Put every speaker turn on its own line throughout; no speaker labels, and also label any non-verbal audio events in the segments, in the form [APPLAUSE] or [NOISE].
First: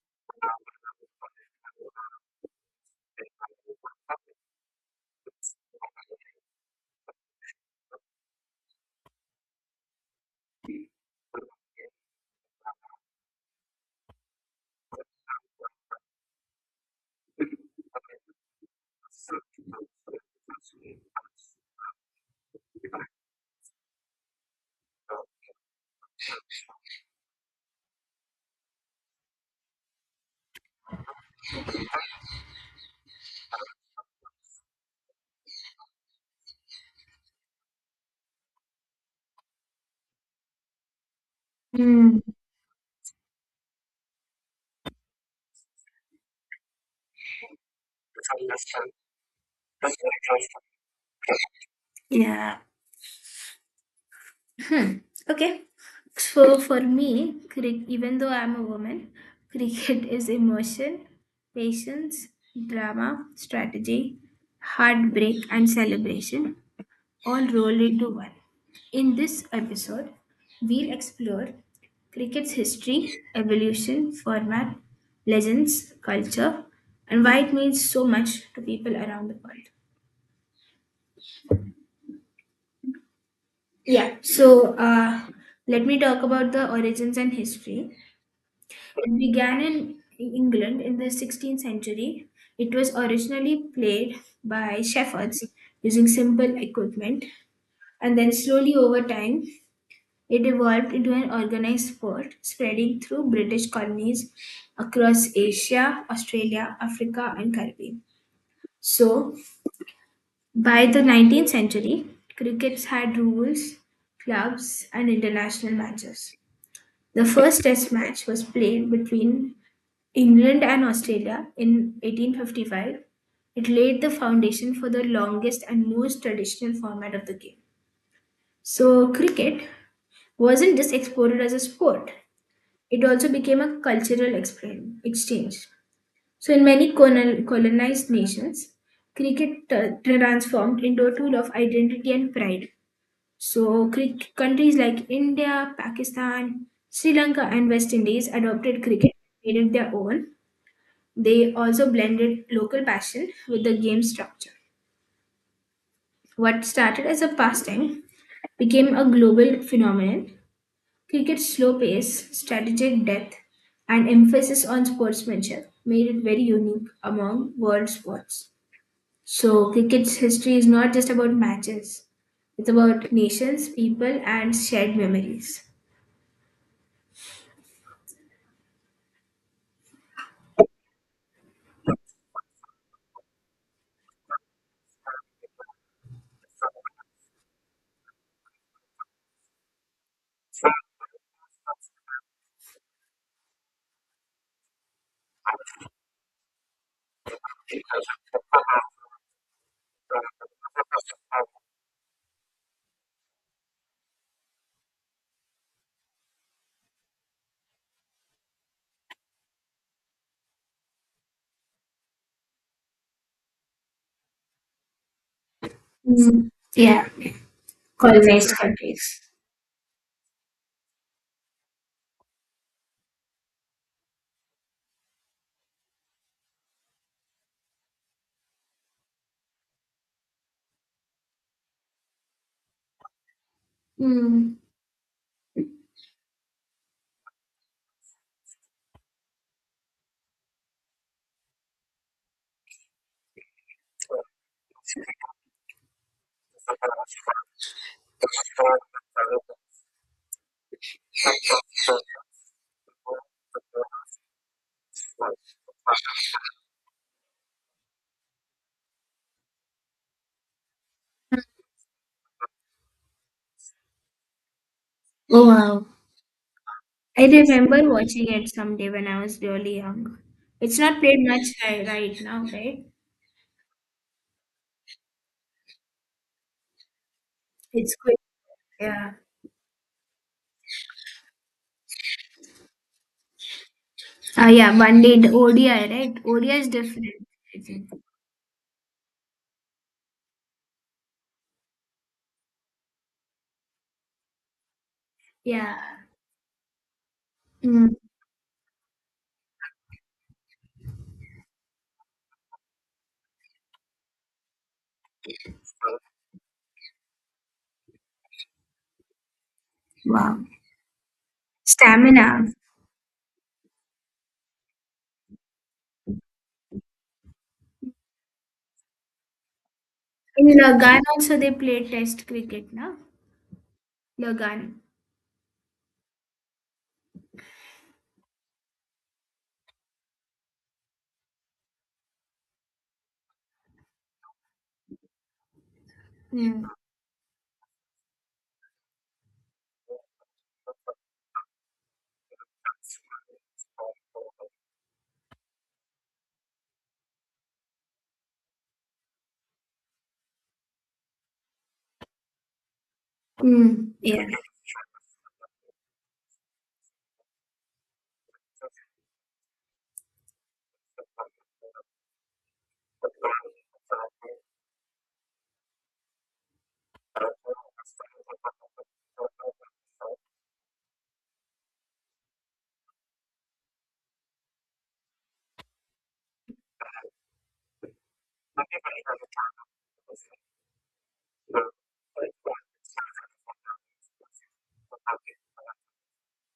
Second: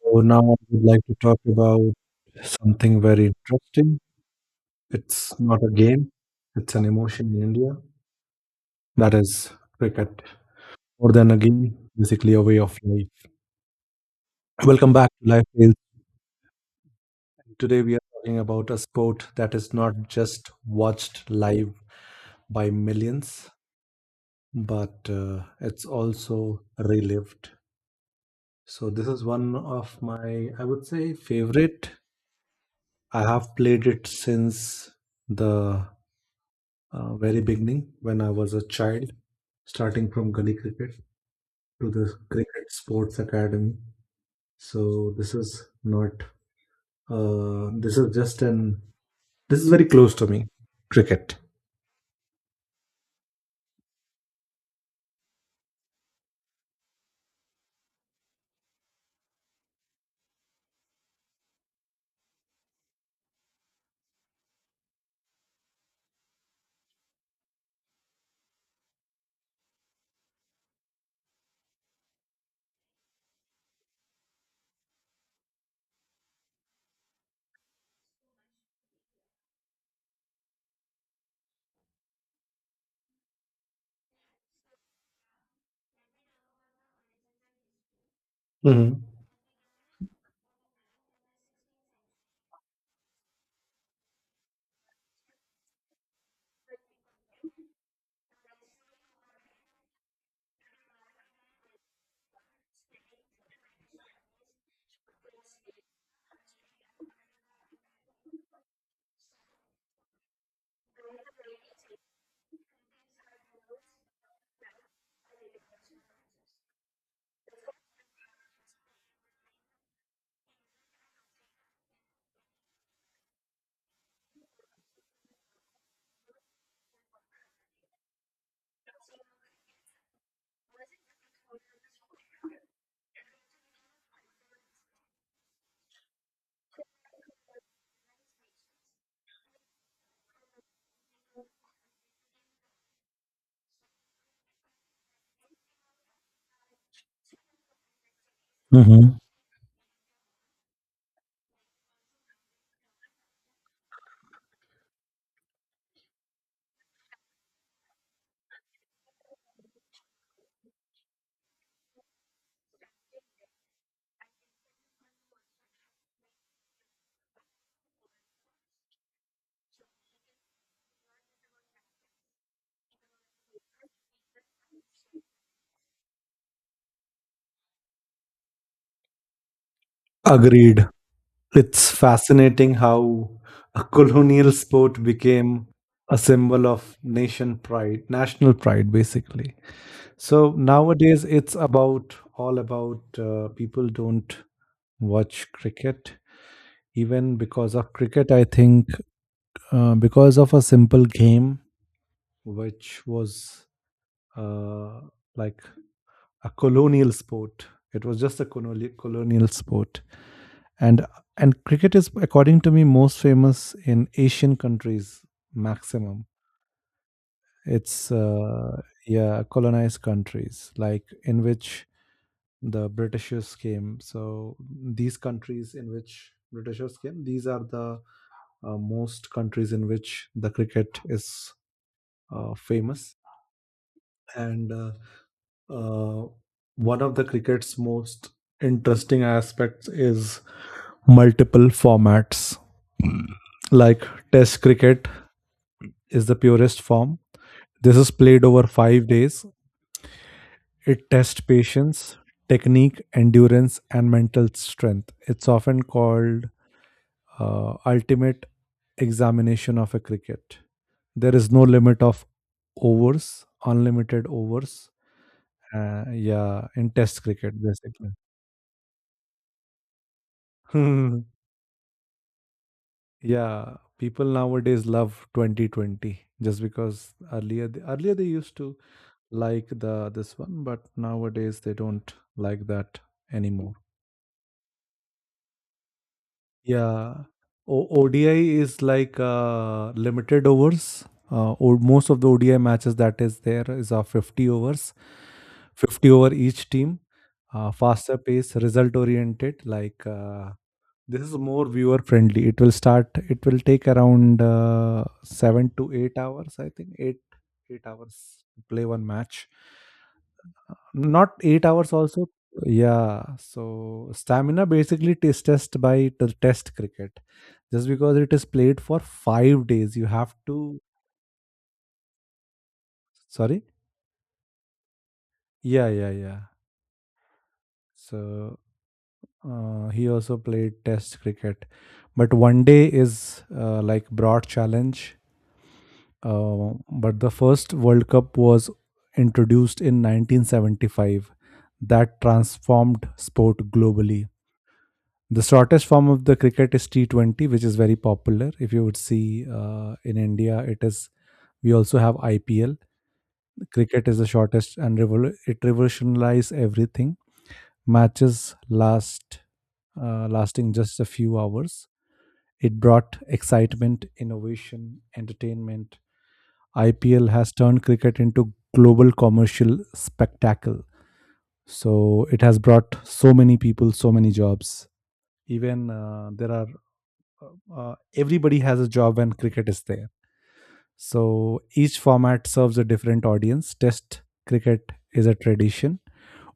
So now I would like to talk about something very interesting. It's not a game, it's an emotion in India. That is cricket. More than a game, basically a way of life. Welcome back to Life Tales. Today we are talking about a sport that is not just watched live by millions, but it's also relived. So this is one of my, I would say, favorite. I have played it since the very beginning when I was a child, starting from gully cricket to the cricket sports academy. So this is not. This is just an. This is very close to me. Cricket.
Hmm. Okay. So for me, even though I'm a woman, cricket is emotion, patience, drama, strategy, heartbreak, and celebration all rolled into one. In this episode, we'll explore cricket's history, evolution, format, legends, culture, and why it means so much to people around the world. Yeah, so let me talk about the origins and history.
Mm-hmm.
It began in England in the 16th century. It was originally played by shepherds using simple equipment, and then slowly over time, it evolved into an organized sport, spreading through British colonies across Asia, Australia, Africa, and Caribbean. So, by the 19th century, crickets had rules, clubs, and international matches. The first Test match was played between England and Australia in 1855. It laid the foundation for the longest and most traditional format of the game. So, cricket wasn't just exported as a sport, it also became a cultural exchange. So, in many colonized nations, cricket transformed into a tool of identity and pride. So, countries like India, Pakistan, Sri Lanka, and West Indies adopted cricket,
Mm-hmm.
and made it their own. They also blended local passion with the game structure. What started as a pastime became a global phenomenon. Cricket's slow pace, strategic depth, and emphasis on sportsmanship made it very unique among world sports. So, cricket's history is not just about matches, it's about nations, people, and shared memories.
Agreed. It's fascinating how a colonial sport became a symbol of nation pride, national pride, basically. So nowadays, it's about all about people don't watch cricket even because of cricket I think, because of a simple game which was uh, like a colonial sport. It was just a colonial sport. And and cricket is, according to me, most famous in Asian countries. Maximum
Mm, yeah,
it's,
colonized countries.
yeah, colonized countries like in which the Britishers came. So these countries in which Britishers came, these are the most countries in which the cricket is famous.
Mm.
And uh, one of the cricket's most interesting aspects is multiple formats. [CLEARS THROAT] Like test cricket is the purest form. This is played over 5 days. It tests patience, technique, endurance, and mental strength. It's often called ultimate examination of a cricket. There is no limit of overs, unlimited overs.
Oh wow.
Yeah, in Test
I
cricket,
remember
basically.
watching it someday when I was really young. It's not played much
[LAUGHS]
right now, right?
Yeah, people nowadays love 2020 just because earlier they,
It's
earlier
quick.
they used to
Yeah.
like the this one, but nowadays they don't like that anymore.
Ah, yeah. One day the ODI, right? ODI is different.
Yeah.
I think.
ODI is like limited overs. Or most of the ODI matches that is there is of 50 overs,
Yeah.
50 over each team.
Mm.
Faster pace, result oriented. Like this is more viewer friendly. It will start. It will take around 7 to 8 hours. I think eight hours to play one match,
Wow.
not 8 hours also.
Stamina.
Yeah, so stamina basically is test by test cricket just because it is played for 5 days. You have
In
to.
Lagan also they play Test cricket, no?
Sorry.
Lagan.
Yeah, yeah, yeah. So he also played test cricket, but one day is like broad challenge.
Mm.
But the first world cup was introduced in 1975 that transformed sport globally. The shortest form of the cricket is T20, which is very popular. If you would see in India, it is. We also have IPL.
Mm.
Cricket is
Yeah.
the shortest, and it revolutionized everything. Matches last, lasting just a few hours. It brought excitement, innovation, entertainment. IPL has turned cricket into global commercial spectacle. So it has brought so many people, so many jobs. Even there are, everybody has a job when cricket is there. So each format serves a different audience. Test cricket is a tradition.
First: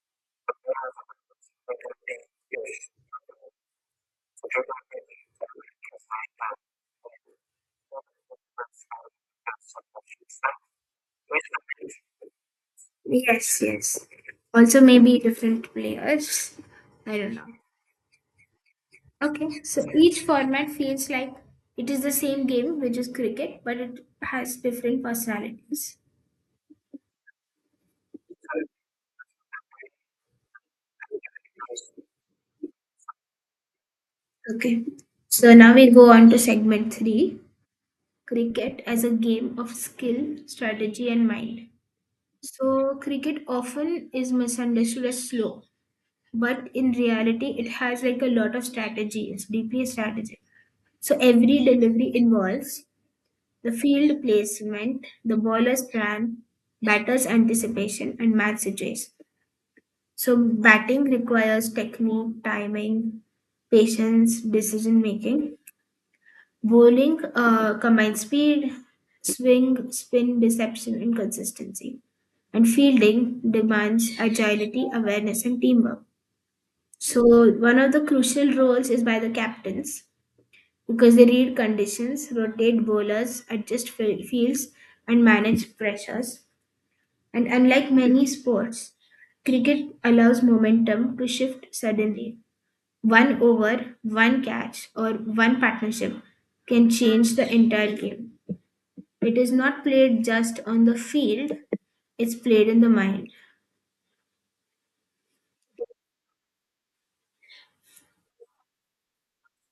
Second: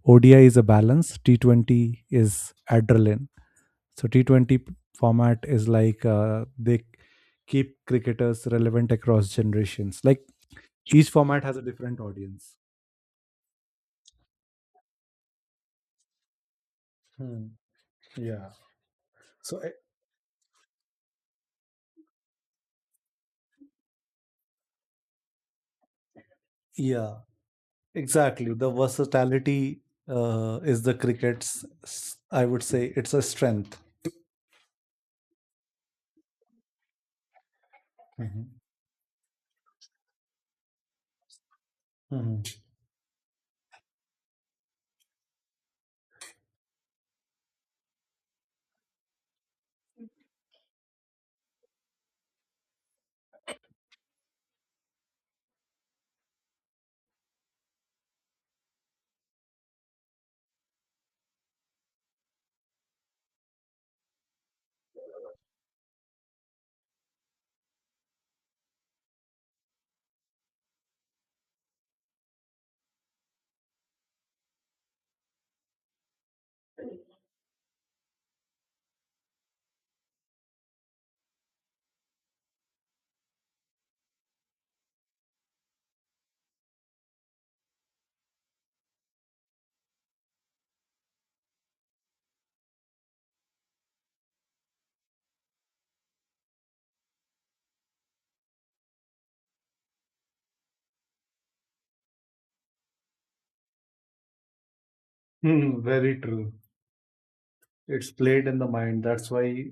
ODI is a balance. T20 is adrenaline. So T20 format is like they keep cricketers relevant across generations. Like each format has a different audience.
Yes. Yes. Also maybe different players. I don't know.
Hmm. So,
Okay, so each format feels like it is the same game, which is cricket, but it has different personalities.
yeah, exactly. The versatility is the cricket's, I would say, it's a strength.
Okay, so now we go on to segment three,
Mhm.
cricket as a game of skill, strategy, and mind.
Mhm.
So, cricket often is misunderstood as slow, but in reality, it has like a lot of strategy, it's deeply strategic. So, every delivery involves the field placement, the bowler's plan, batter's anticipation, and match situation. So batting requires technique, timing, patience, decision making. Bowling combines speed, swing, spin, deception, and consistency. And fielding demands agility, awareness, and teamwork. So one of the crucial roles is by the captains because they read conditions, rotate bowlers, adjust fields, and manage pressures. And unlike many sports, cricket allows momentum to shift suddenly. One over, one catch, or one partnership can change the entire game. It is not played just on the field, it's played in the mind.
Hmm, very true. It's played in the mind. That's why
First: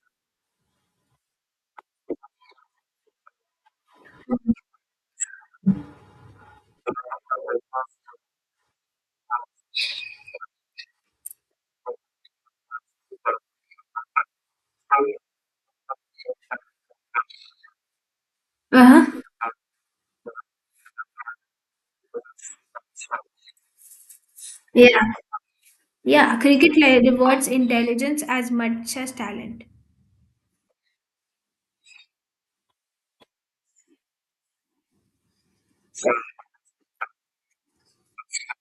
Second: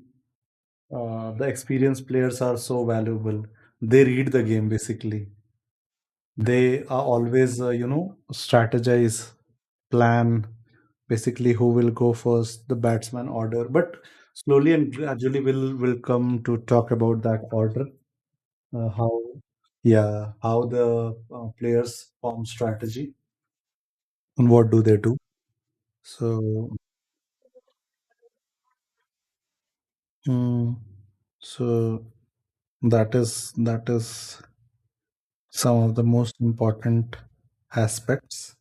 the experienced players are so valuable. They read the game basically. They are always, you know, strategize, plan, basically who will go first, the batsman order. But slowly and gradually, we'll will come to talk about that order. Uh, how,
Uh-huh.
yeah, how the players form strategy and what do they
Yeah.
do.
Yeah, cricket
So,
rewards intelligence as much as talent.
mm, so that is some of the most important aspects.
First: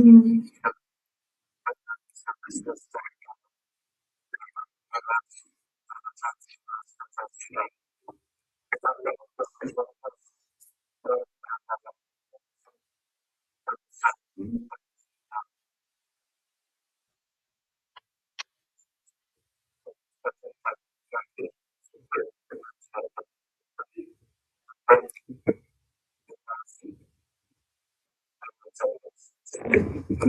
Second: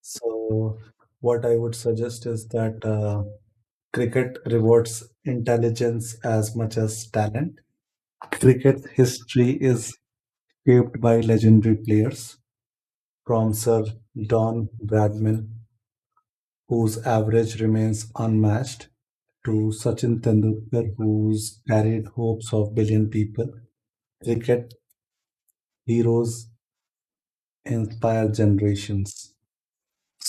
So what I would suggest is that cricket rewards intelligence as much as talent. Cricket history is shaped by legendary players, from Sir Don Bradman, whose average remains unmatched, to Sachin Tendulkar, who's carried hopes of billion people. Cricket heroes inspire generations.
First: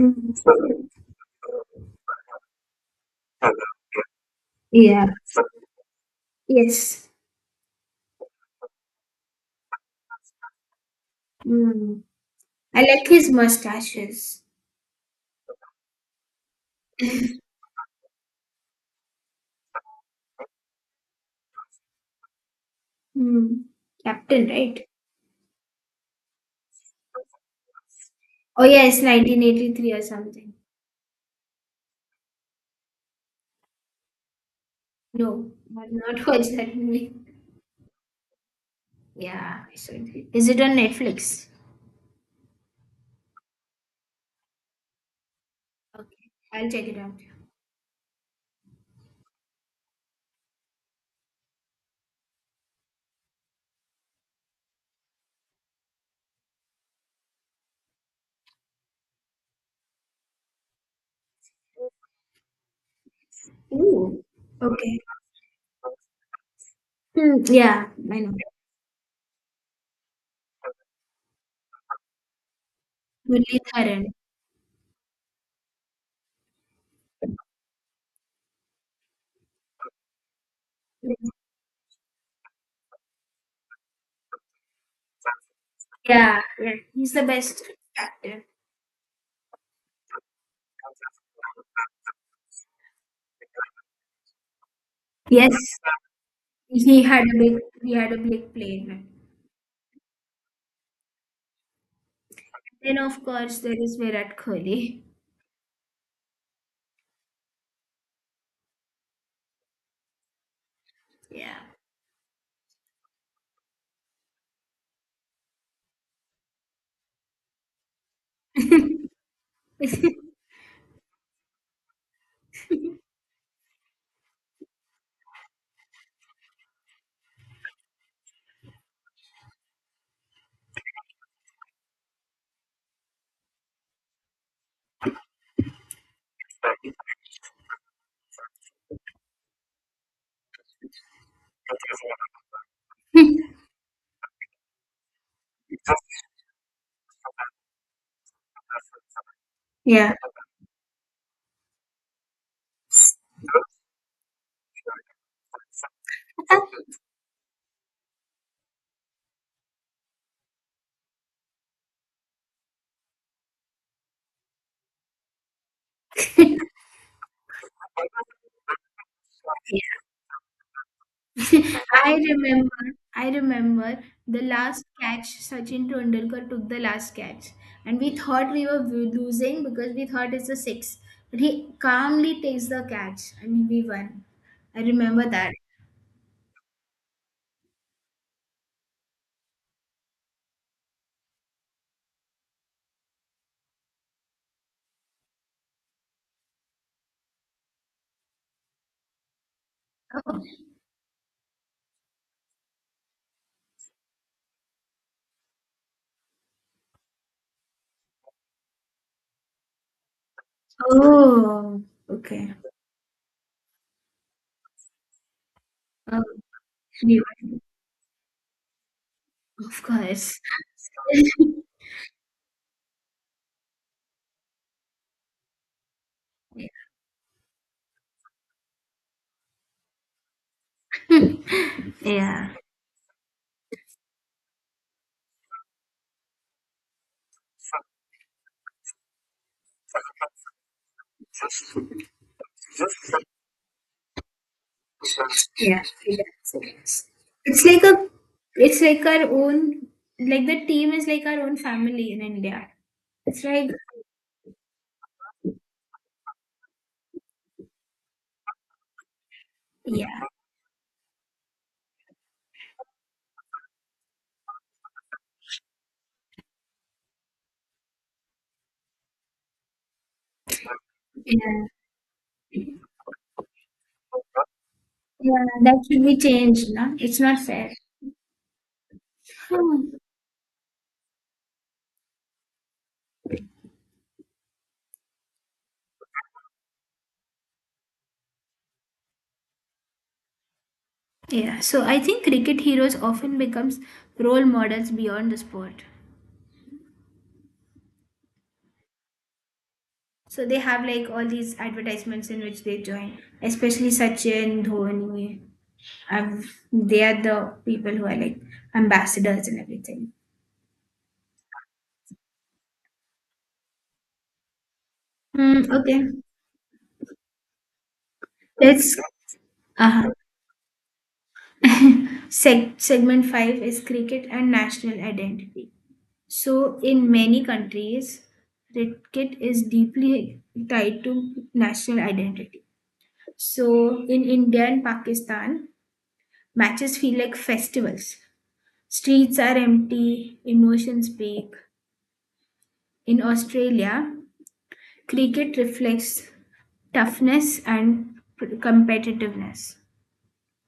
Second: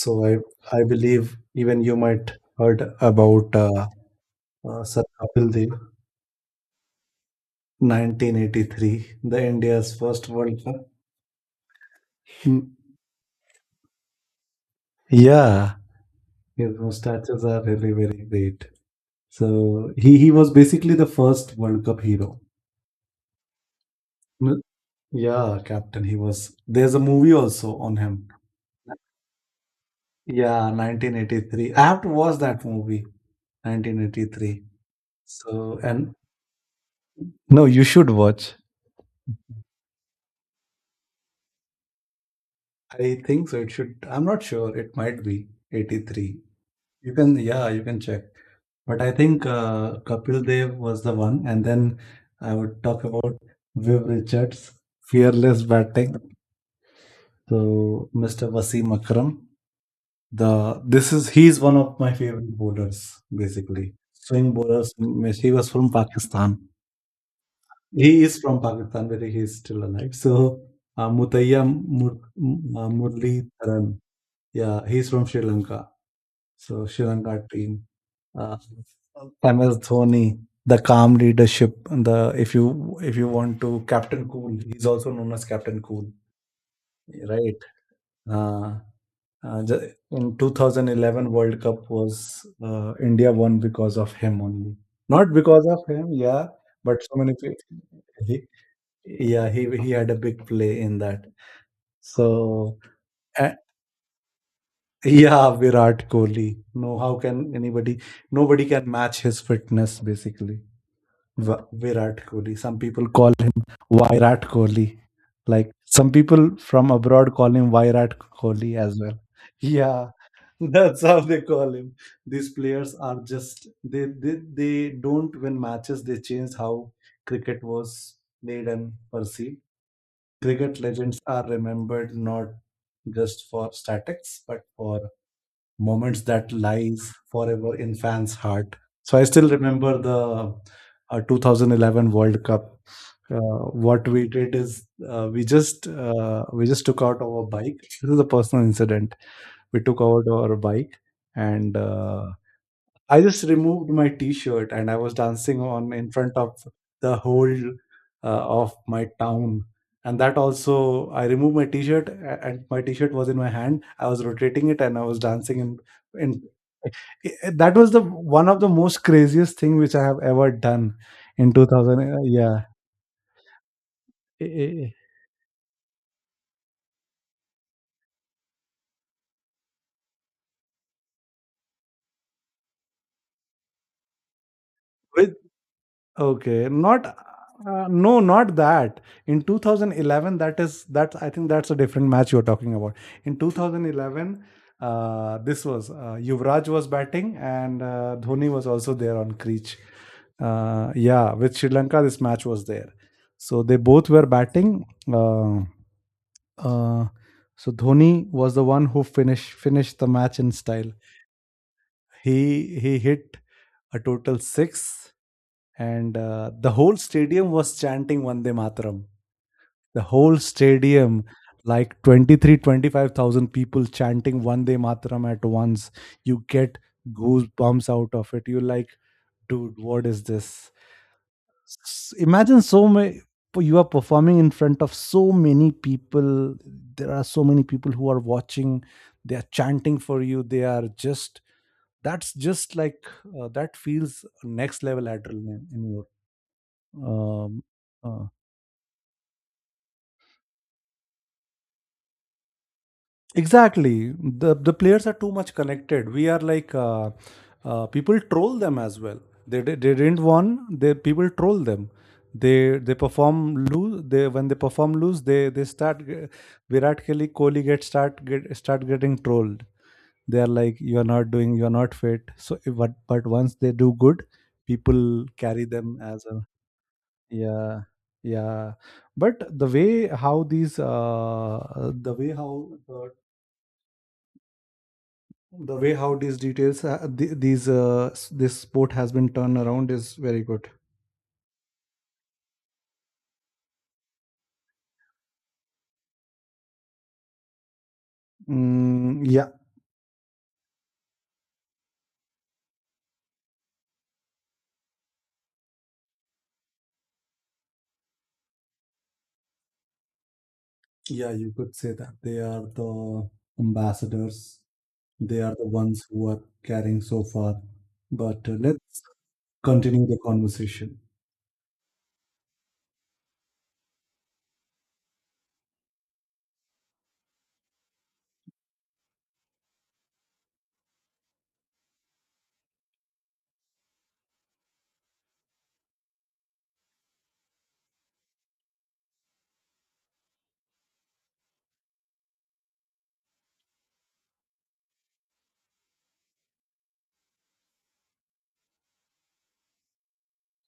So I I believe even you might heard about Sir
Yeah.
Kapil Dev,
Yes.
1983, the India's first World Cup.
Mm.
Mm,
I like his mustaches.
yeah, his mustaches are really very great. So he was basically the first World Cup hero.
Mm. Captain,
Mm,
right?
yeah, captain. He was. There's a movie also on him.
Oh, yes, 1983 or something.
Yeah, 1983. I have to watch that movie, 1983.
No,
So
I've
and
not [LAUGHS] watched that movie.
no, you should watch.
Yeah, I saw it. Is it on Netflix?
I think so. It should. I'm not sure. It might be
Okay,
83.
I'll check it out.
You can, yeah, you can check. But I think Kapil Dev was the one, and then I would talk about Viv Richards, fearless batting. So Mr. Wasim Akram, the this is he's one of my favorite bowlers, basically
Ooh.
swing bowlers.
Okay.
He was from Pakistan.
Hmm, yeah, I
He
know.
is from Pakistan, where he is still alive. So Mutaya Mur, Murli
Murli
Tharan,
Dharan.
yeah, he's from Sri Lanka. So Shivan got. Uh, MS Dhoni, the calm leadership. The if you want to Captain Cool, he's also known as Captain Cool,
Yeah, yeah. He's the
right?
best. Actor.
Uh, in 2011 World Cup was India won because of him only, not
Yes.
because of him, yeah. But
He
so
had
many
a
people,
big, he had a
he,
big play in it.
yeah, he had a big play in that. So
Then of
a-
course there is Virat Kohli.
yeah, Virat Kohli. No, how can anybody? Nobody can match his fitness, basically.
Yeah.
Virat Kohli. Some people call him Virat Kohli. Like some people from abroad call him Virat Kohli as well. Yeah,
[LAUGHS]
[LAUGHS] that's how they call him. These players are just they don't win matches. They change how cricket was played and perceived. Cricket legends are remembered not just for statics, but for moments that lies forever in fans' heart. So I still remember the 2011 World Cup. What we did is we just took out our bike. This is a personal incident. We took
Yeah.
out our bike and I just removed my t-shirt and I was dancing on in front of the whole of my town. And that also, I removed my t-shirt and my t-shirt was in my hand. I was rotating it and I was dancing in that was the one of the most craziest thing which I have ever done in
[LAUGHS]
2000.
I
Yeah.
remember, I remember the
Eh, eh,
last
eh.
catch Sachin Tendulkar took the last catch, and we thought we were losing because we thought it's a six, but he calmly takes the catch, and we won. I remember
With.
that.
Okay, not no, not that. In 2011, that is that I think that's a different match you're talking about. In 2011, this was Yuvraj was batting and Dhoni was also there on creech. Yeah, with Sri Lanka, this match was there. So they both were batting. Uh, uh, so Dhoni was the one who finished the match in style.
Oh, okay.
He hit a total six and
Oh,
the whole
we
stadium
won.
was chanting Vande Mataram.
Of
The whole
course.
stadium,
[LAUGHS]
like 23, 25,000 people chanting Vande Mataram at once. You get goosebumps out of it. You're like, dude, what is this?
Yeah.
Imagine so many. You are performing in front of so many people. There are so many people who are watching. They are chanting for you. They are just. That's just like that feels next level adrenaline
Yeah,
in
yeah. So it's
your
it's like a,
uh,
it's like our own, like the team is like our own family in India. It's like.
exactly. The players are too much connected. We are like people troll them as well. They
Yeah,
didn't won. They people troll them. They perform lose. They when they perform lose. They start Virat Kohli get start getting trolled. They are like you are not doing.
yeah,
You are not fit. So but once they do good, people
yeah,
carry
that
them
should be
as a.
changed, na? It's not fair.
Yeah, yeah. But the
Hmm.
way how these the way how these details these this sport has been turned around is very good.
Yeah, so I think cricket heroes often becomes role models beyond the sport.
Mm, yeah,
So they have like all these advertisements in which they join, especially Sachin, Dhoni. I've, they are the people who are like ambassadors and everything.
yeah, you could say that they are the ambassadors. They are
Hmm,
the ones
okay,
who are carrying so far. But
let's.
let's continue
Uh-huh.
the conversation.
Segment five is cricket and national identity. So, in many countries, cricket is deeply tied to national identity. So, in India and Pakistan, matches feel like festivals. Streets are empty, emotions peak. In Australia, cricket reflects toughness and competitiveness.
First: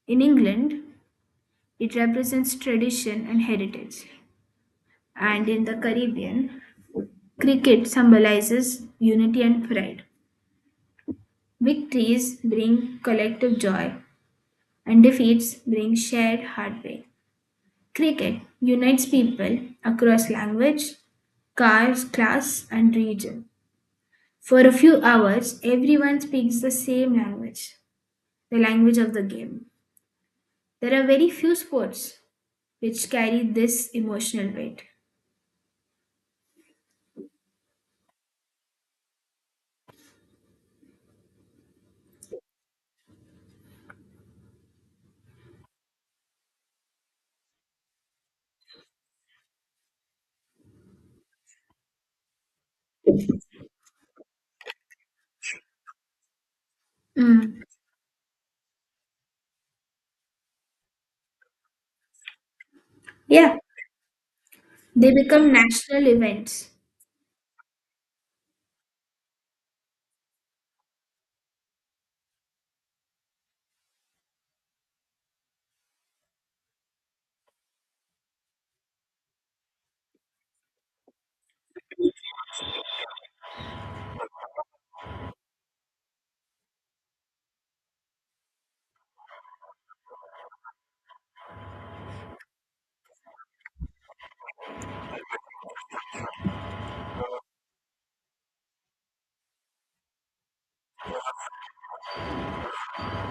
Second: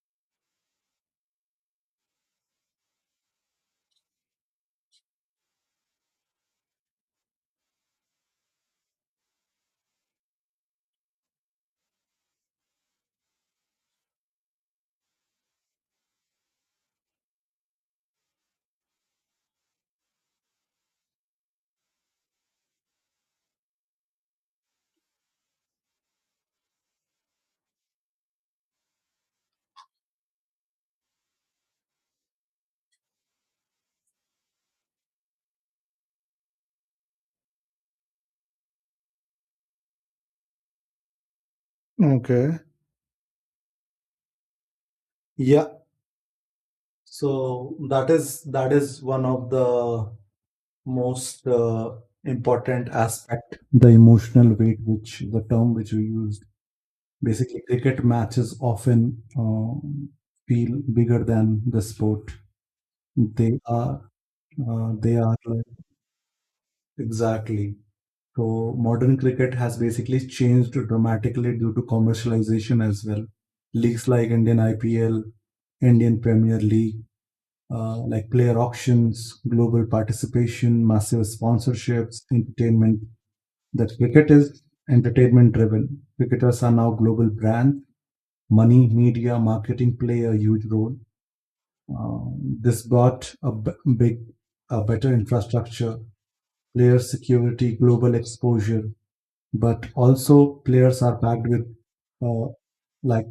In England, it represents tradition and heritage. And in the Caribbean, cricket symbolizes unity and pride. Victories bring collective joy, and defeats bring shared heartbreak. Cricket unites people across language, cars, class, and region. For a few hours, everyone speaks the same language, the language of the game. There are very few sports which carry this emotional weight.
Okay. Yeah, so that is one of the most important aspect, the emotional weight, which the term which we use. Basically,
Mm.
cricket matches often feel bigger than the sport.
Yeah.
They are,
They
they are
become
like,
national events.
exactly. So modern cricket has basically changed dramatically due to commercialization as well. Leagues like Indian IPL, Indian Premier League, like player auctions, global participation, massive sponsorships, entertainment. That cricket is entertainment driven. Cricketers are now global brands money, media, marketing play a huge role. This brought a big, a better infrastructure, player security, global exposure, but also players are packed with uh, like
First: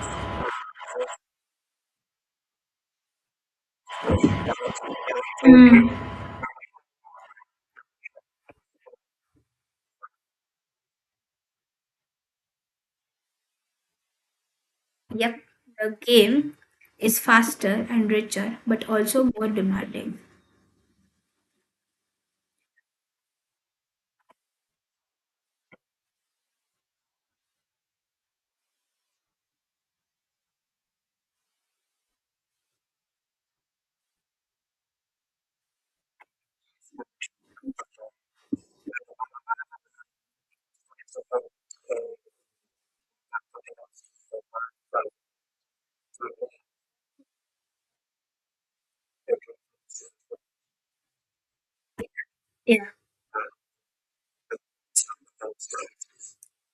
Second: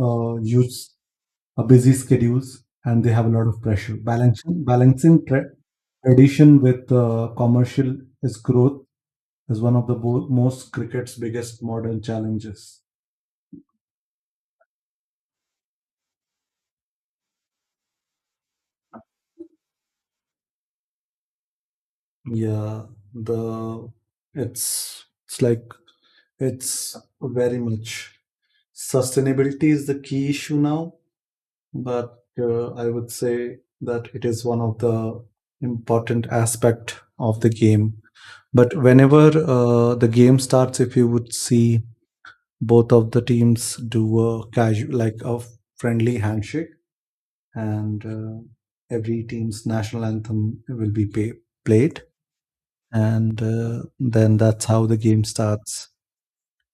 use a busy schedules and they have a lot of pressure. Balancing
Mm.
tradition with commercial is growth is one of the most cricket's biggest modern challenges.
Yep, the game is faster and richer, but also more demanding.
Yeah, the it's like. It's very much. Sustainability is the key issue now, but I would say that it is one of the important aspect of the game. But whenever the game starts, if you would see, both of the teams do a casual, like a friendly handshake, and every team's national anthem will be played,
Yeah.
and then that's how the game starts.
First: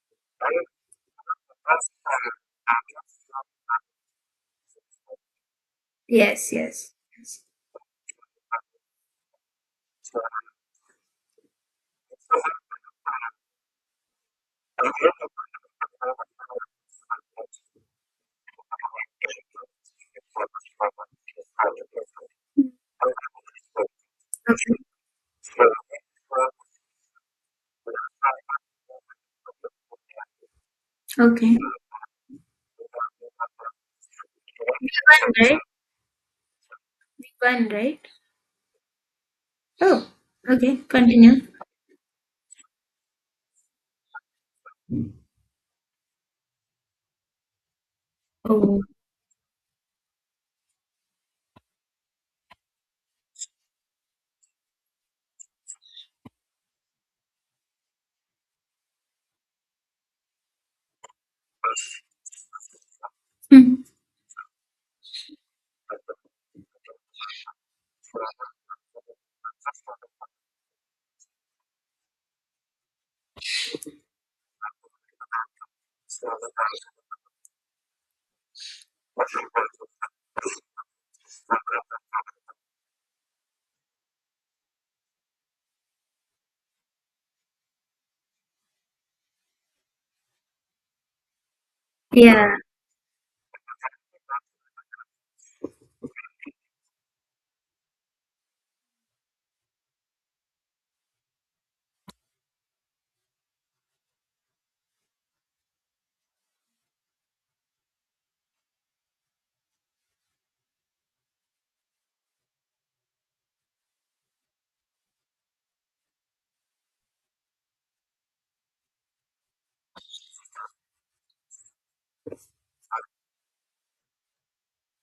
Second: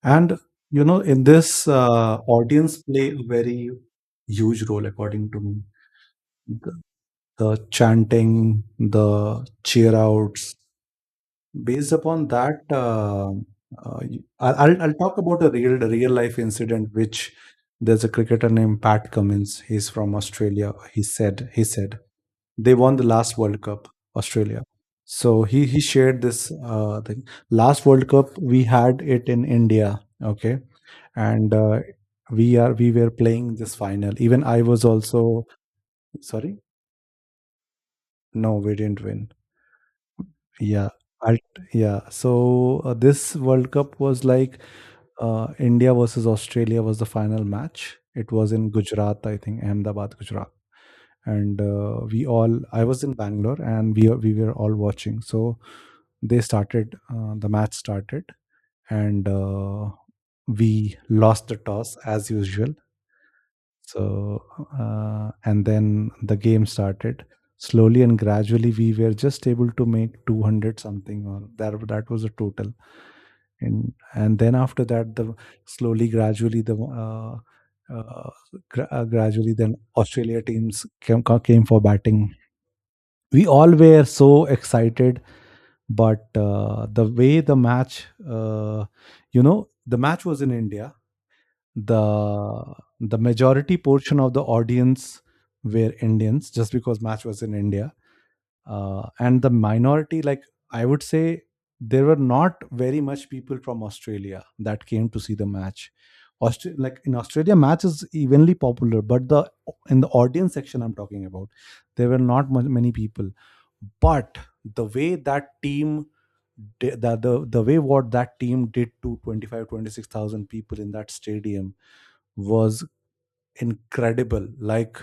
And in this, audience play a very huge role, according to me.
Yes, yes, yes.
The chanting, the cheer outs, based upon that, I'll talk about a real life incident, which there's a cricketer named Pat Cummins. He's from Australia. He said they won the last World Cup, Australia.
Okay.
So he shared this thing. Last World Cup we had it in India. Okay, and
Okay. We
we were playing this final, even I
won,
was also.
right?
Sorry.
We won, right?
No, we didn't win.
Okay,
Yeah. I,
continue.
yeah. So this world cup was like, India versus Australia was the final match. It was in
Oh. [LAUGHS]
Gujarat, I think Ahmedabad, Gujarat. And we all I was in Bangalore, and we were all watching, so the match started. And we lost the toss, as usual.
Hmm.
So, and then the game started slowly and gradually. We were just able to make 200 something, or that was the total. And then after that, the slowly, gradually, uh, gradually, then Australia teams came for batting. We all were so excited, but the way the match, uh, the match was in India.
Yeah.
The the majority portion of the audience were Indians, just because match was in India, and the minority, like, I would say, there were not very much people from Australia that came to see the match. Like in Australia, match is evenly popular, but the in the audience section I'm talking about, there were not many people. But the way that team the way what that team did to 25 26000 people in that stadium was incredible. Like,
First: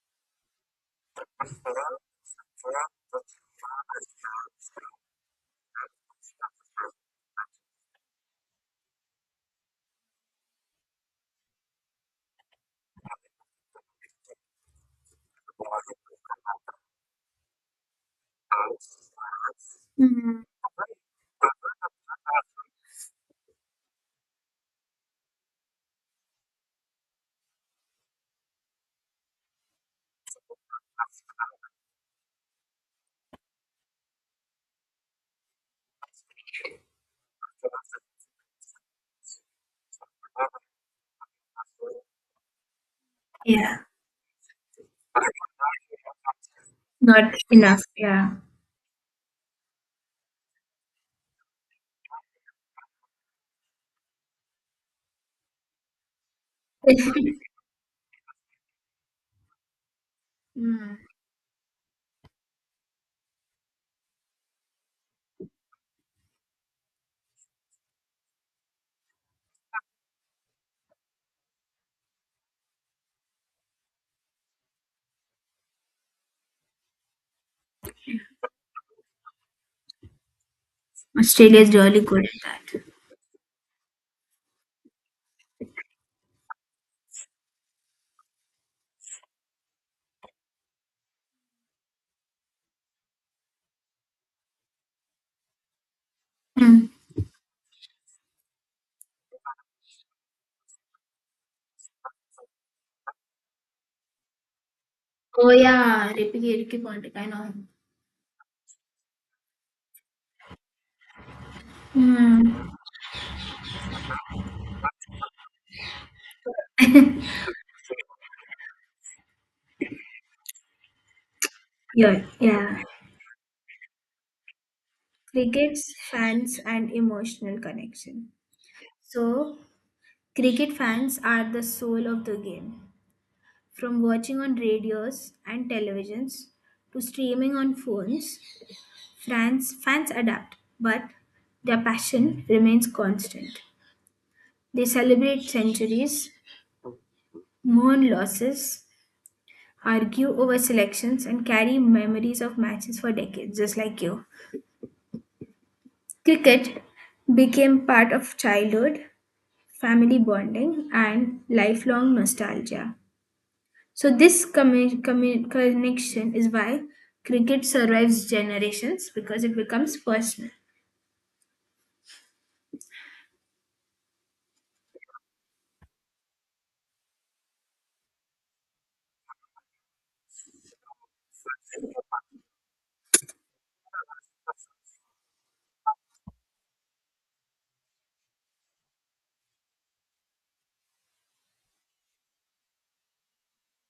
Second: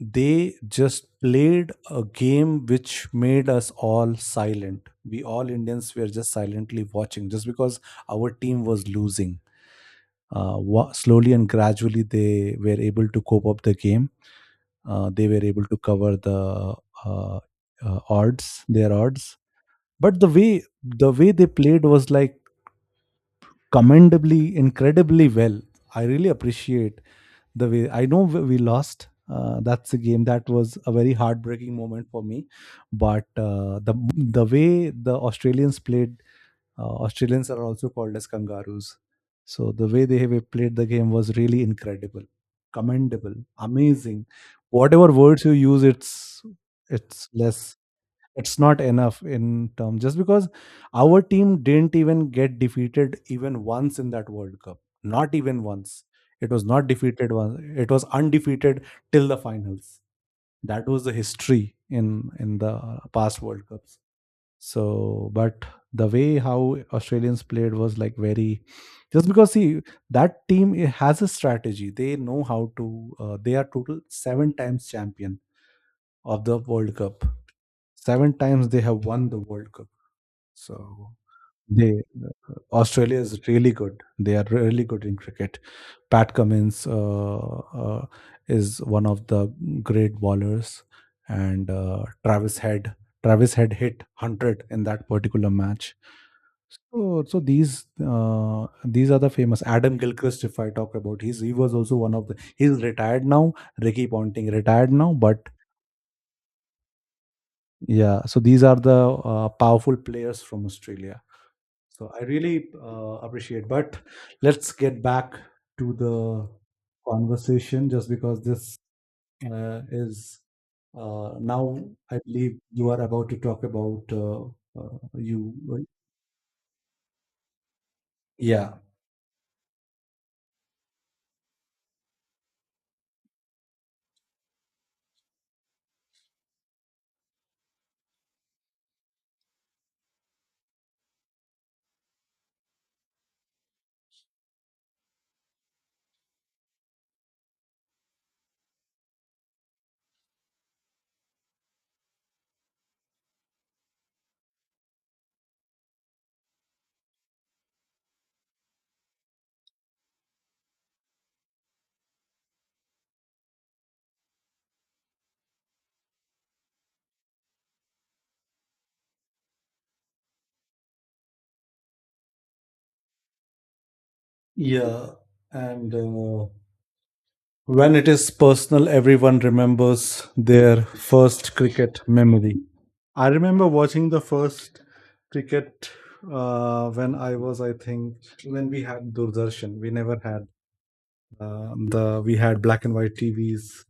they just played a game which made us all silent. We all Indians were just silently watching, just because our team was losing. Slowly and gradually, they were able to cope up the game. They were able to cover the uh, odds, their odds. But the
Hmm.
way the way they played was like commendably, incredibly well. I really appreciate the way. I know we lost. That's a game. That was a very heartbreaking moment for me, but the way the Australians played, Australians are also called as kangaroos, so the way they have played the game was really incredible, commendable,
Yeah.
amazing. Whatever words you use, it's
Not
less,
enough. Yeah.
it's not enough in terms, just because our team didn't even get defeated even once in that World Cup. Not even once. It was not defeated once. It was undefeated till the finals. That
Hmm.
was the history in the past World Cups. So, but the way how Australians played was like very, just because, see, that team, it has a strategy. They know how to, they are total seven times champion of the World Cup. Seven times they have won the World Cup. So
Australia is really
they
good at that.
Australia is really good. They are really good in cricket. Pat Cummins uh, is one of the great bowlers, and Travis Head. Travis Head hit hundred in that particular match.
Hmm.
So, these are the famous Adam Gilchrist, if I talk about. He was also one of the. He's retired now. Ricky Ponting, retired now, but.
Oh yeah, Ripiki Rikki Pontic, I know him.
Yeah, so these are the powerful players from Australia. So I
Hmm.
really appreciate. But let's get back to the conversation, just because this is now. I
Yeah.
believe
Yeah.
you are about to talk about you. Right?
Cricket's fans and emotional connection.
Yeah,
So, cricket fans are the soul of the game. From watching on radios and televisions to streaming on phones, fans adapt, but their passion remains constant. They celebrate centuries, mourn losses, argue over selections, and carry memories of matches for decades, just like you. Cricket became part of childhood, family bonding, and lifelong nostalgia. So this connection is why cricket survives generations because it becomes personal.
yeah, and when it is personal, everyone remembers their first cricket memory. I remember watching the first cricket when I was, I think, when we had Doordarshan. We never had the we had black and white TVs,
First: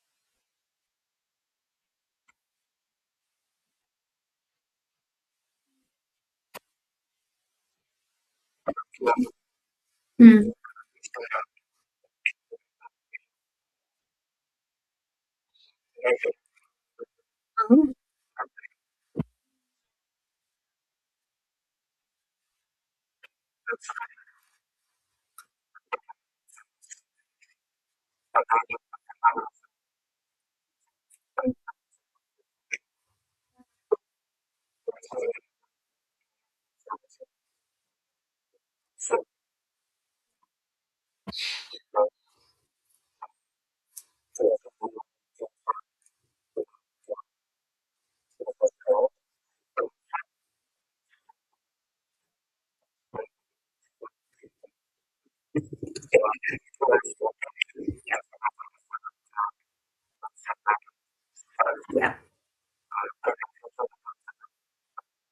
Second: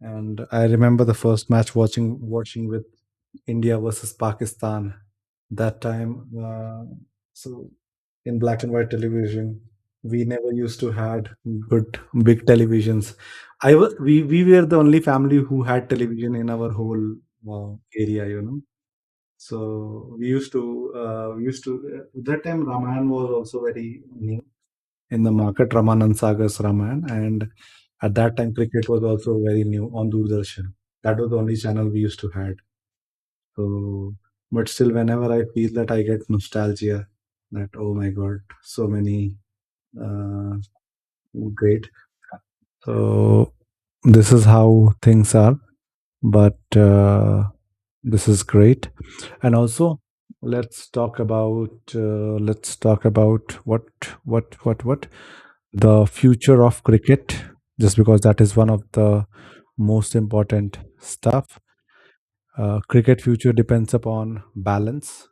and I remember the first match watching with India versus Pakistan that time. So in black and white television, we never
Hmm.
used to had good big televisions. I was we were the only family who had television in our whole uh, area. So we used to that time Ramayana was also very new in the market. Ramanand Sagar's Ramayana, and at that time cricket was also very new on Doordarshan. That was the only channel we used to had. So, but still, whenever I feel that I get nostalgia, that oh my god, so many uh, great. So this is how things are, but this is great. And also, let's talk about what the future of cricket, just because that is one of the most important stuff. Cricket future depends upon balance.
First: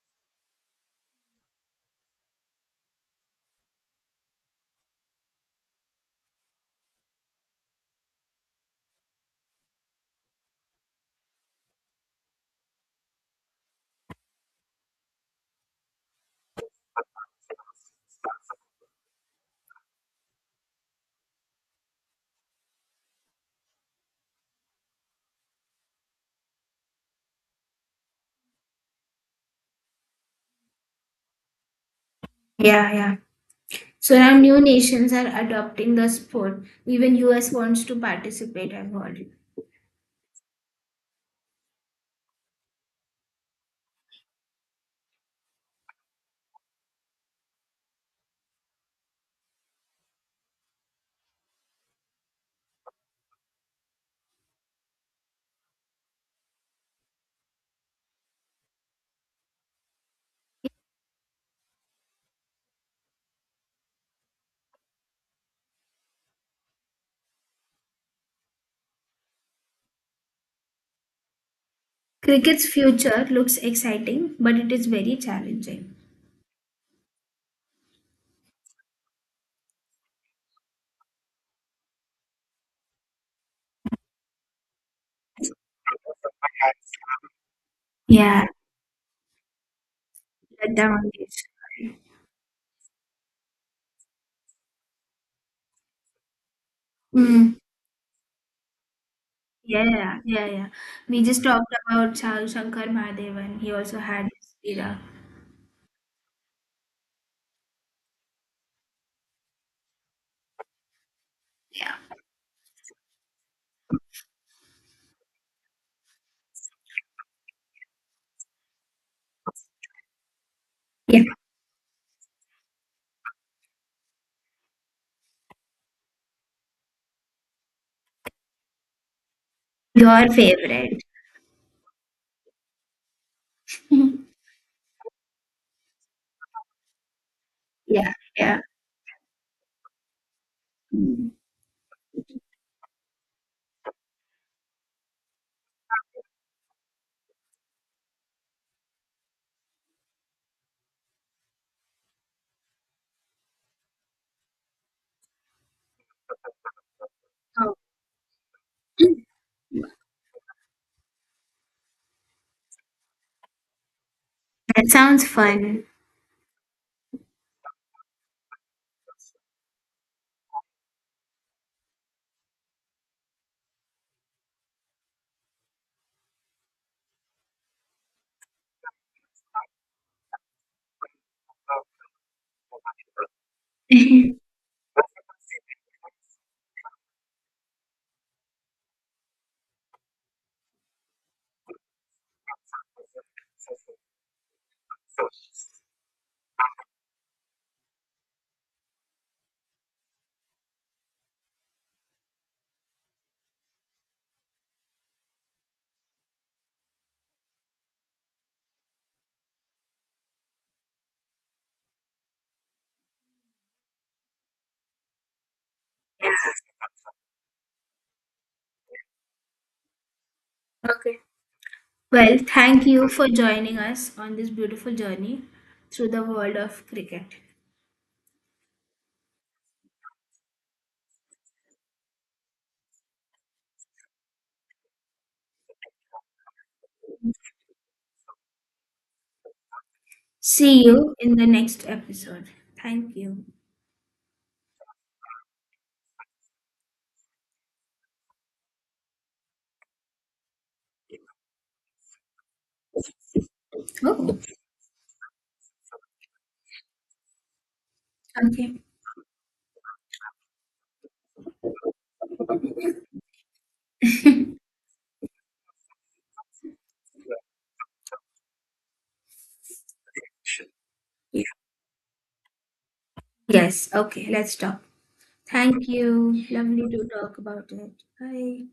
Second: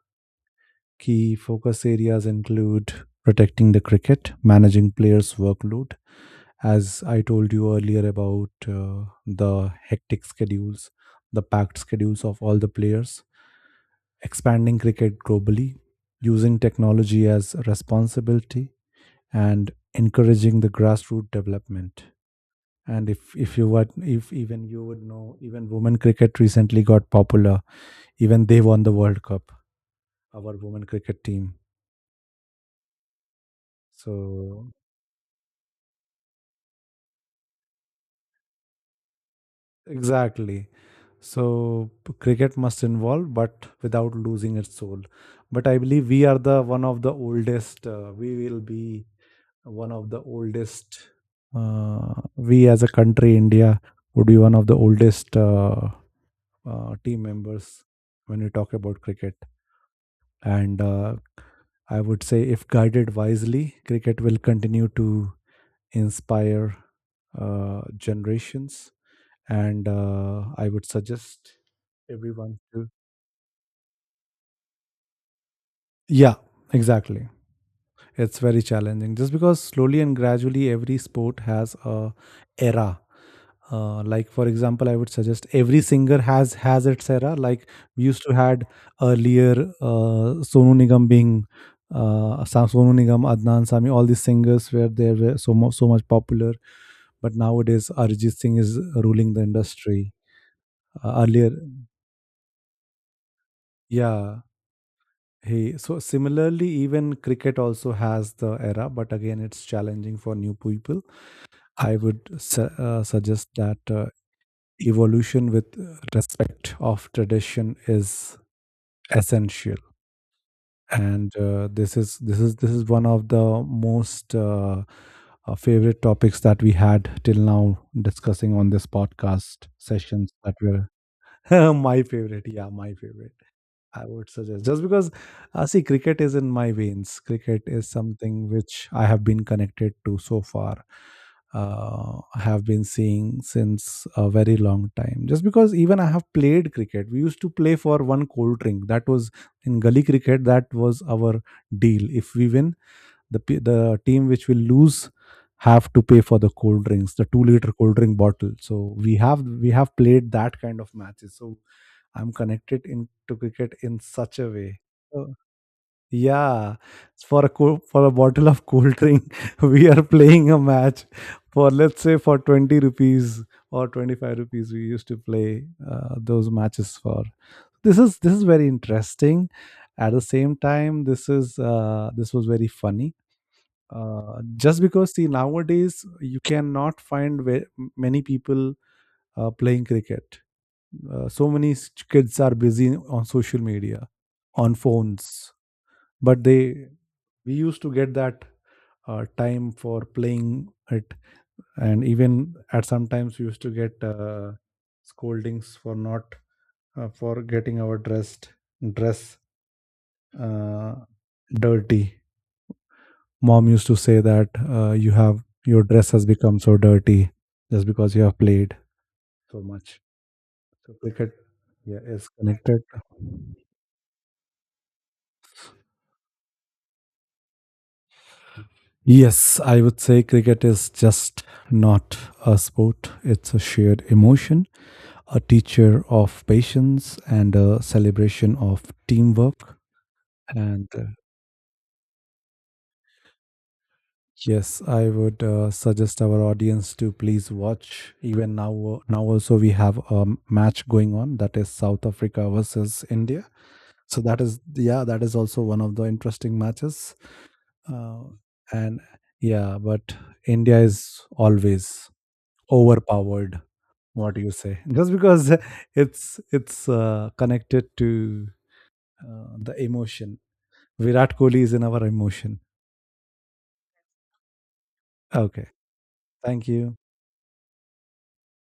Key focus areas include protecting the cricket, managing players' workload. As I told you earlier about the hectic schedules, the packed schedules of all the players, expanding cricket globally, using technology as a responsibility, and encouraging the grassroots development. And if even you would know, even women cricket recently got popular. Even they won the World Cup, our women cricket team.
Yeah, yeah. So now new
So
nations are adopting the sport. Even US wants to participate, I've heard.
exactly. So cricket must involve, but without losing its soul. But I believe we are the one of the oldest. We will be one of the oldest. We as a country India would be one of the oldest team members when we talk about cricket, and I would say if guided wisely cricket will continue to inspire generations. And I would suggest everyone
Cricket's
to.
future looks exciting, but it is very challenging.
Yeah, exactly. It's very challenging just because slowly and gradually every sport has a era, like for example I would suggest every singer has its era. Like we used to
Yeah.
had earlier, Sonu
Let them
Nigam
on
being,
this.
Sonu Nigam, Adnan Sami, all these singers were they were so much popular. But
Mm.
nowadays Arjit Singh is ruling the
Yeah,
industry.
yeah, yeah, yeah. We just
Earlier
talked about Shah Shankar Mahadevan. He also had
Yeah,
his era.
he so similarly, even cricket also has the era, but again it's challenging for new people.
Yeah.
I would suggest that evolution with respect of tradition is essential.
Yeah.
And this is one of the most favorite topics that we had till now discussing on this podcast
Your
sessions that
favorite.
were [LAUGHS] my favorite. Yeah, my favorite. I would
[LAUGHS]
suggest just because, see, cricket is in my veins. Cricket is
Yeah.
something
Yeah.
which I have been connected to so far.
Oh,
I have been seeing since a very long time, just because even I have played cricket. We used to play for one cold drink. That was in gully cricket. That was our deal. If we win, the the team which will lose have to pay for the cold drinks, the 2-liter cold drink bottle. So we have we have played that kind of matches. So I'm connected into cricket in such a way.
that sounds
So,
fun.
yeah, for a for a bottle of cold drink [LAUGHS] we are playing a match, for let's say for 20 rupees or 25 rupees we used to play those matches for. This is very interesting. At the same time this is, this was very funny,
[LAUGHS]
just because, see, nowadays you cannot find many people playing cricket. So many kids are busy on social media, on phones, but they we used to get that time for playing it. And even at sometimes we used to get scoldings for not, for getting our dress uh, dirty. Mom used to say that your dress has become so dirty, just because you have played so much, so cricket, yeah, is
Well,
connected.
thank you for joining us on this beautiful journey through the world of cricket.
Yes, I would say cricket is just not a sport. It's a shared emotion, a teacher of patience, and a celebration of teamwork.
See
And
you in the next episode. Thank you.
yes, I would suggest our audience to please watch. Even now, now also, we have a match going on, that is South Africa versus India. So that
Oh,
is, yeah, that is also one of the interesting matches. uh,
okay.
and yeah, but India is always overpowered, what do you say, just because [LAUGHS] it's connected to the emotion. Virat
Yeah.
Kohli is in our emotion.
Yes, okay, let's stop.
Okay,
Thank you.
thank
Lovely
you.
to talk about it. Bye.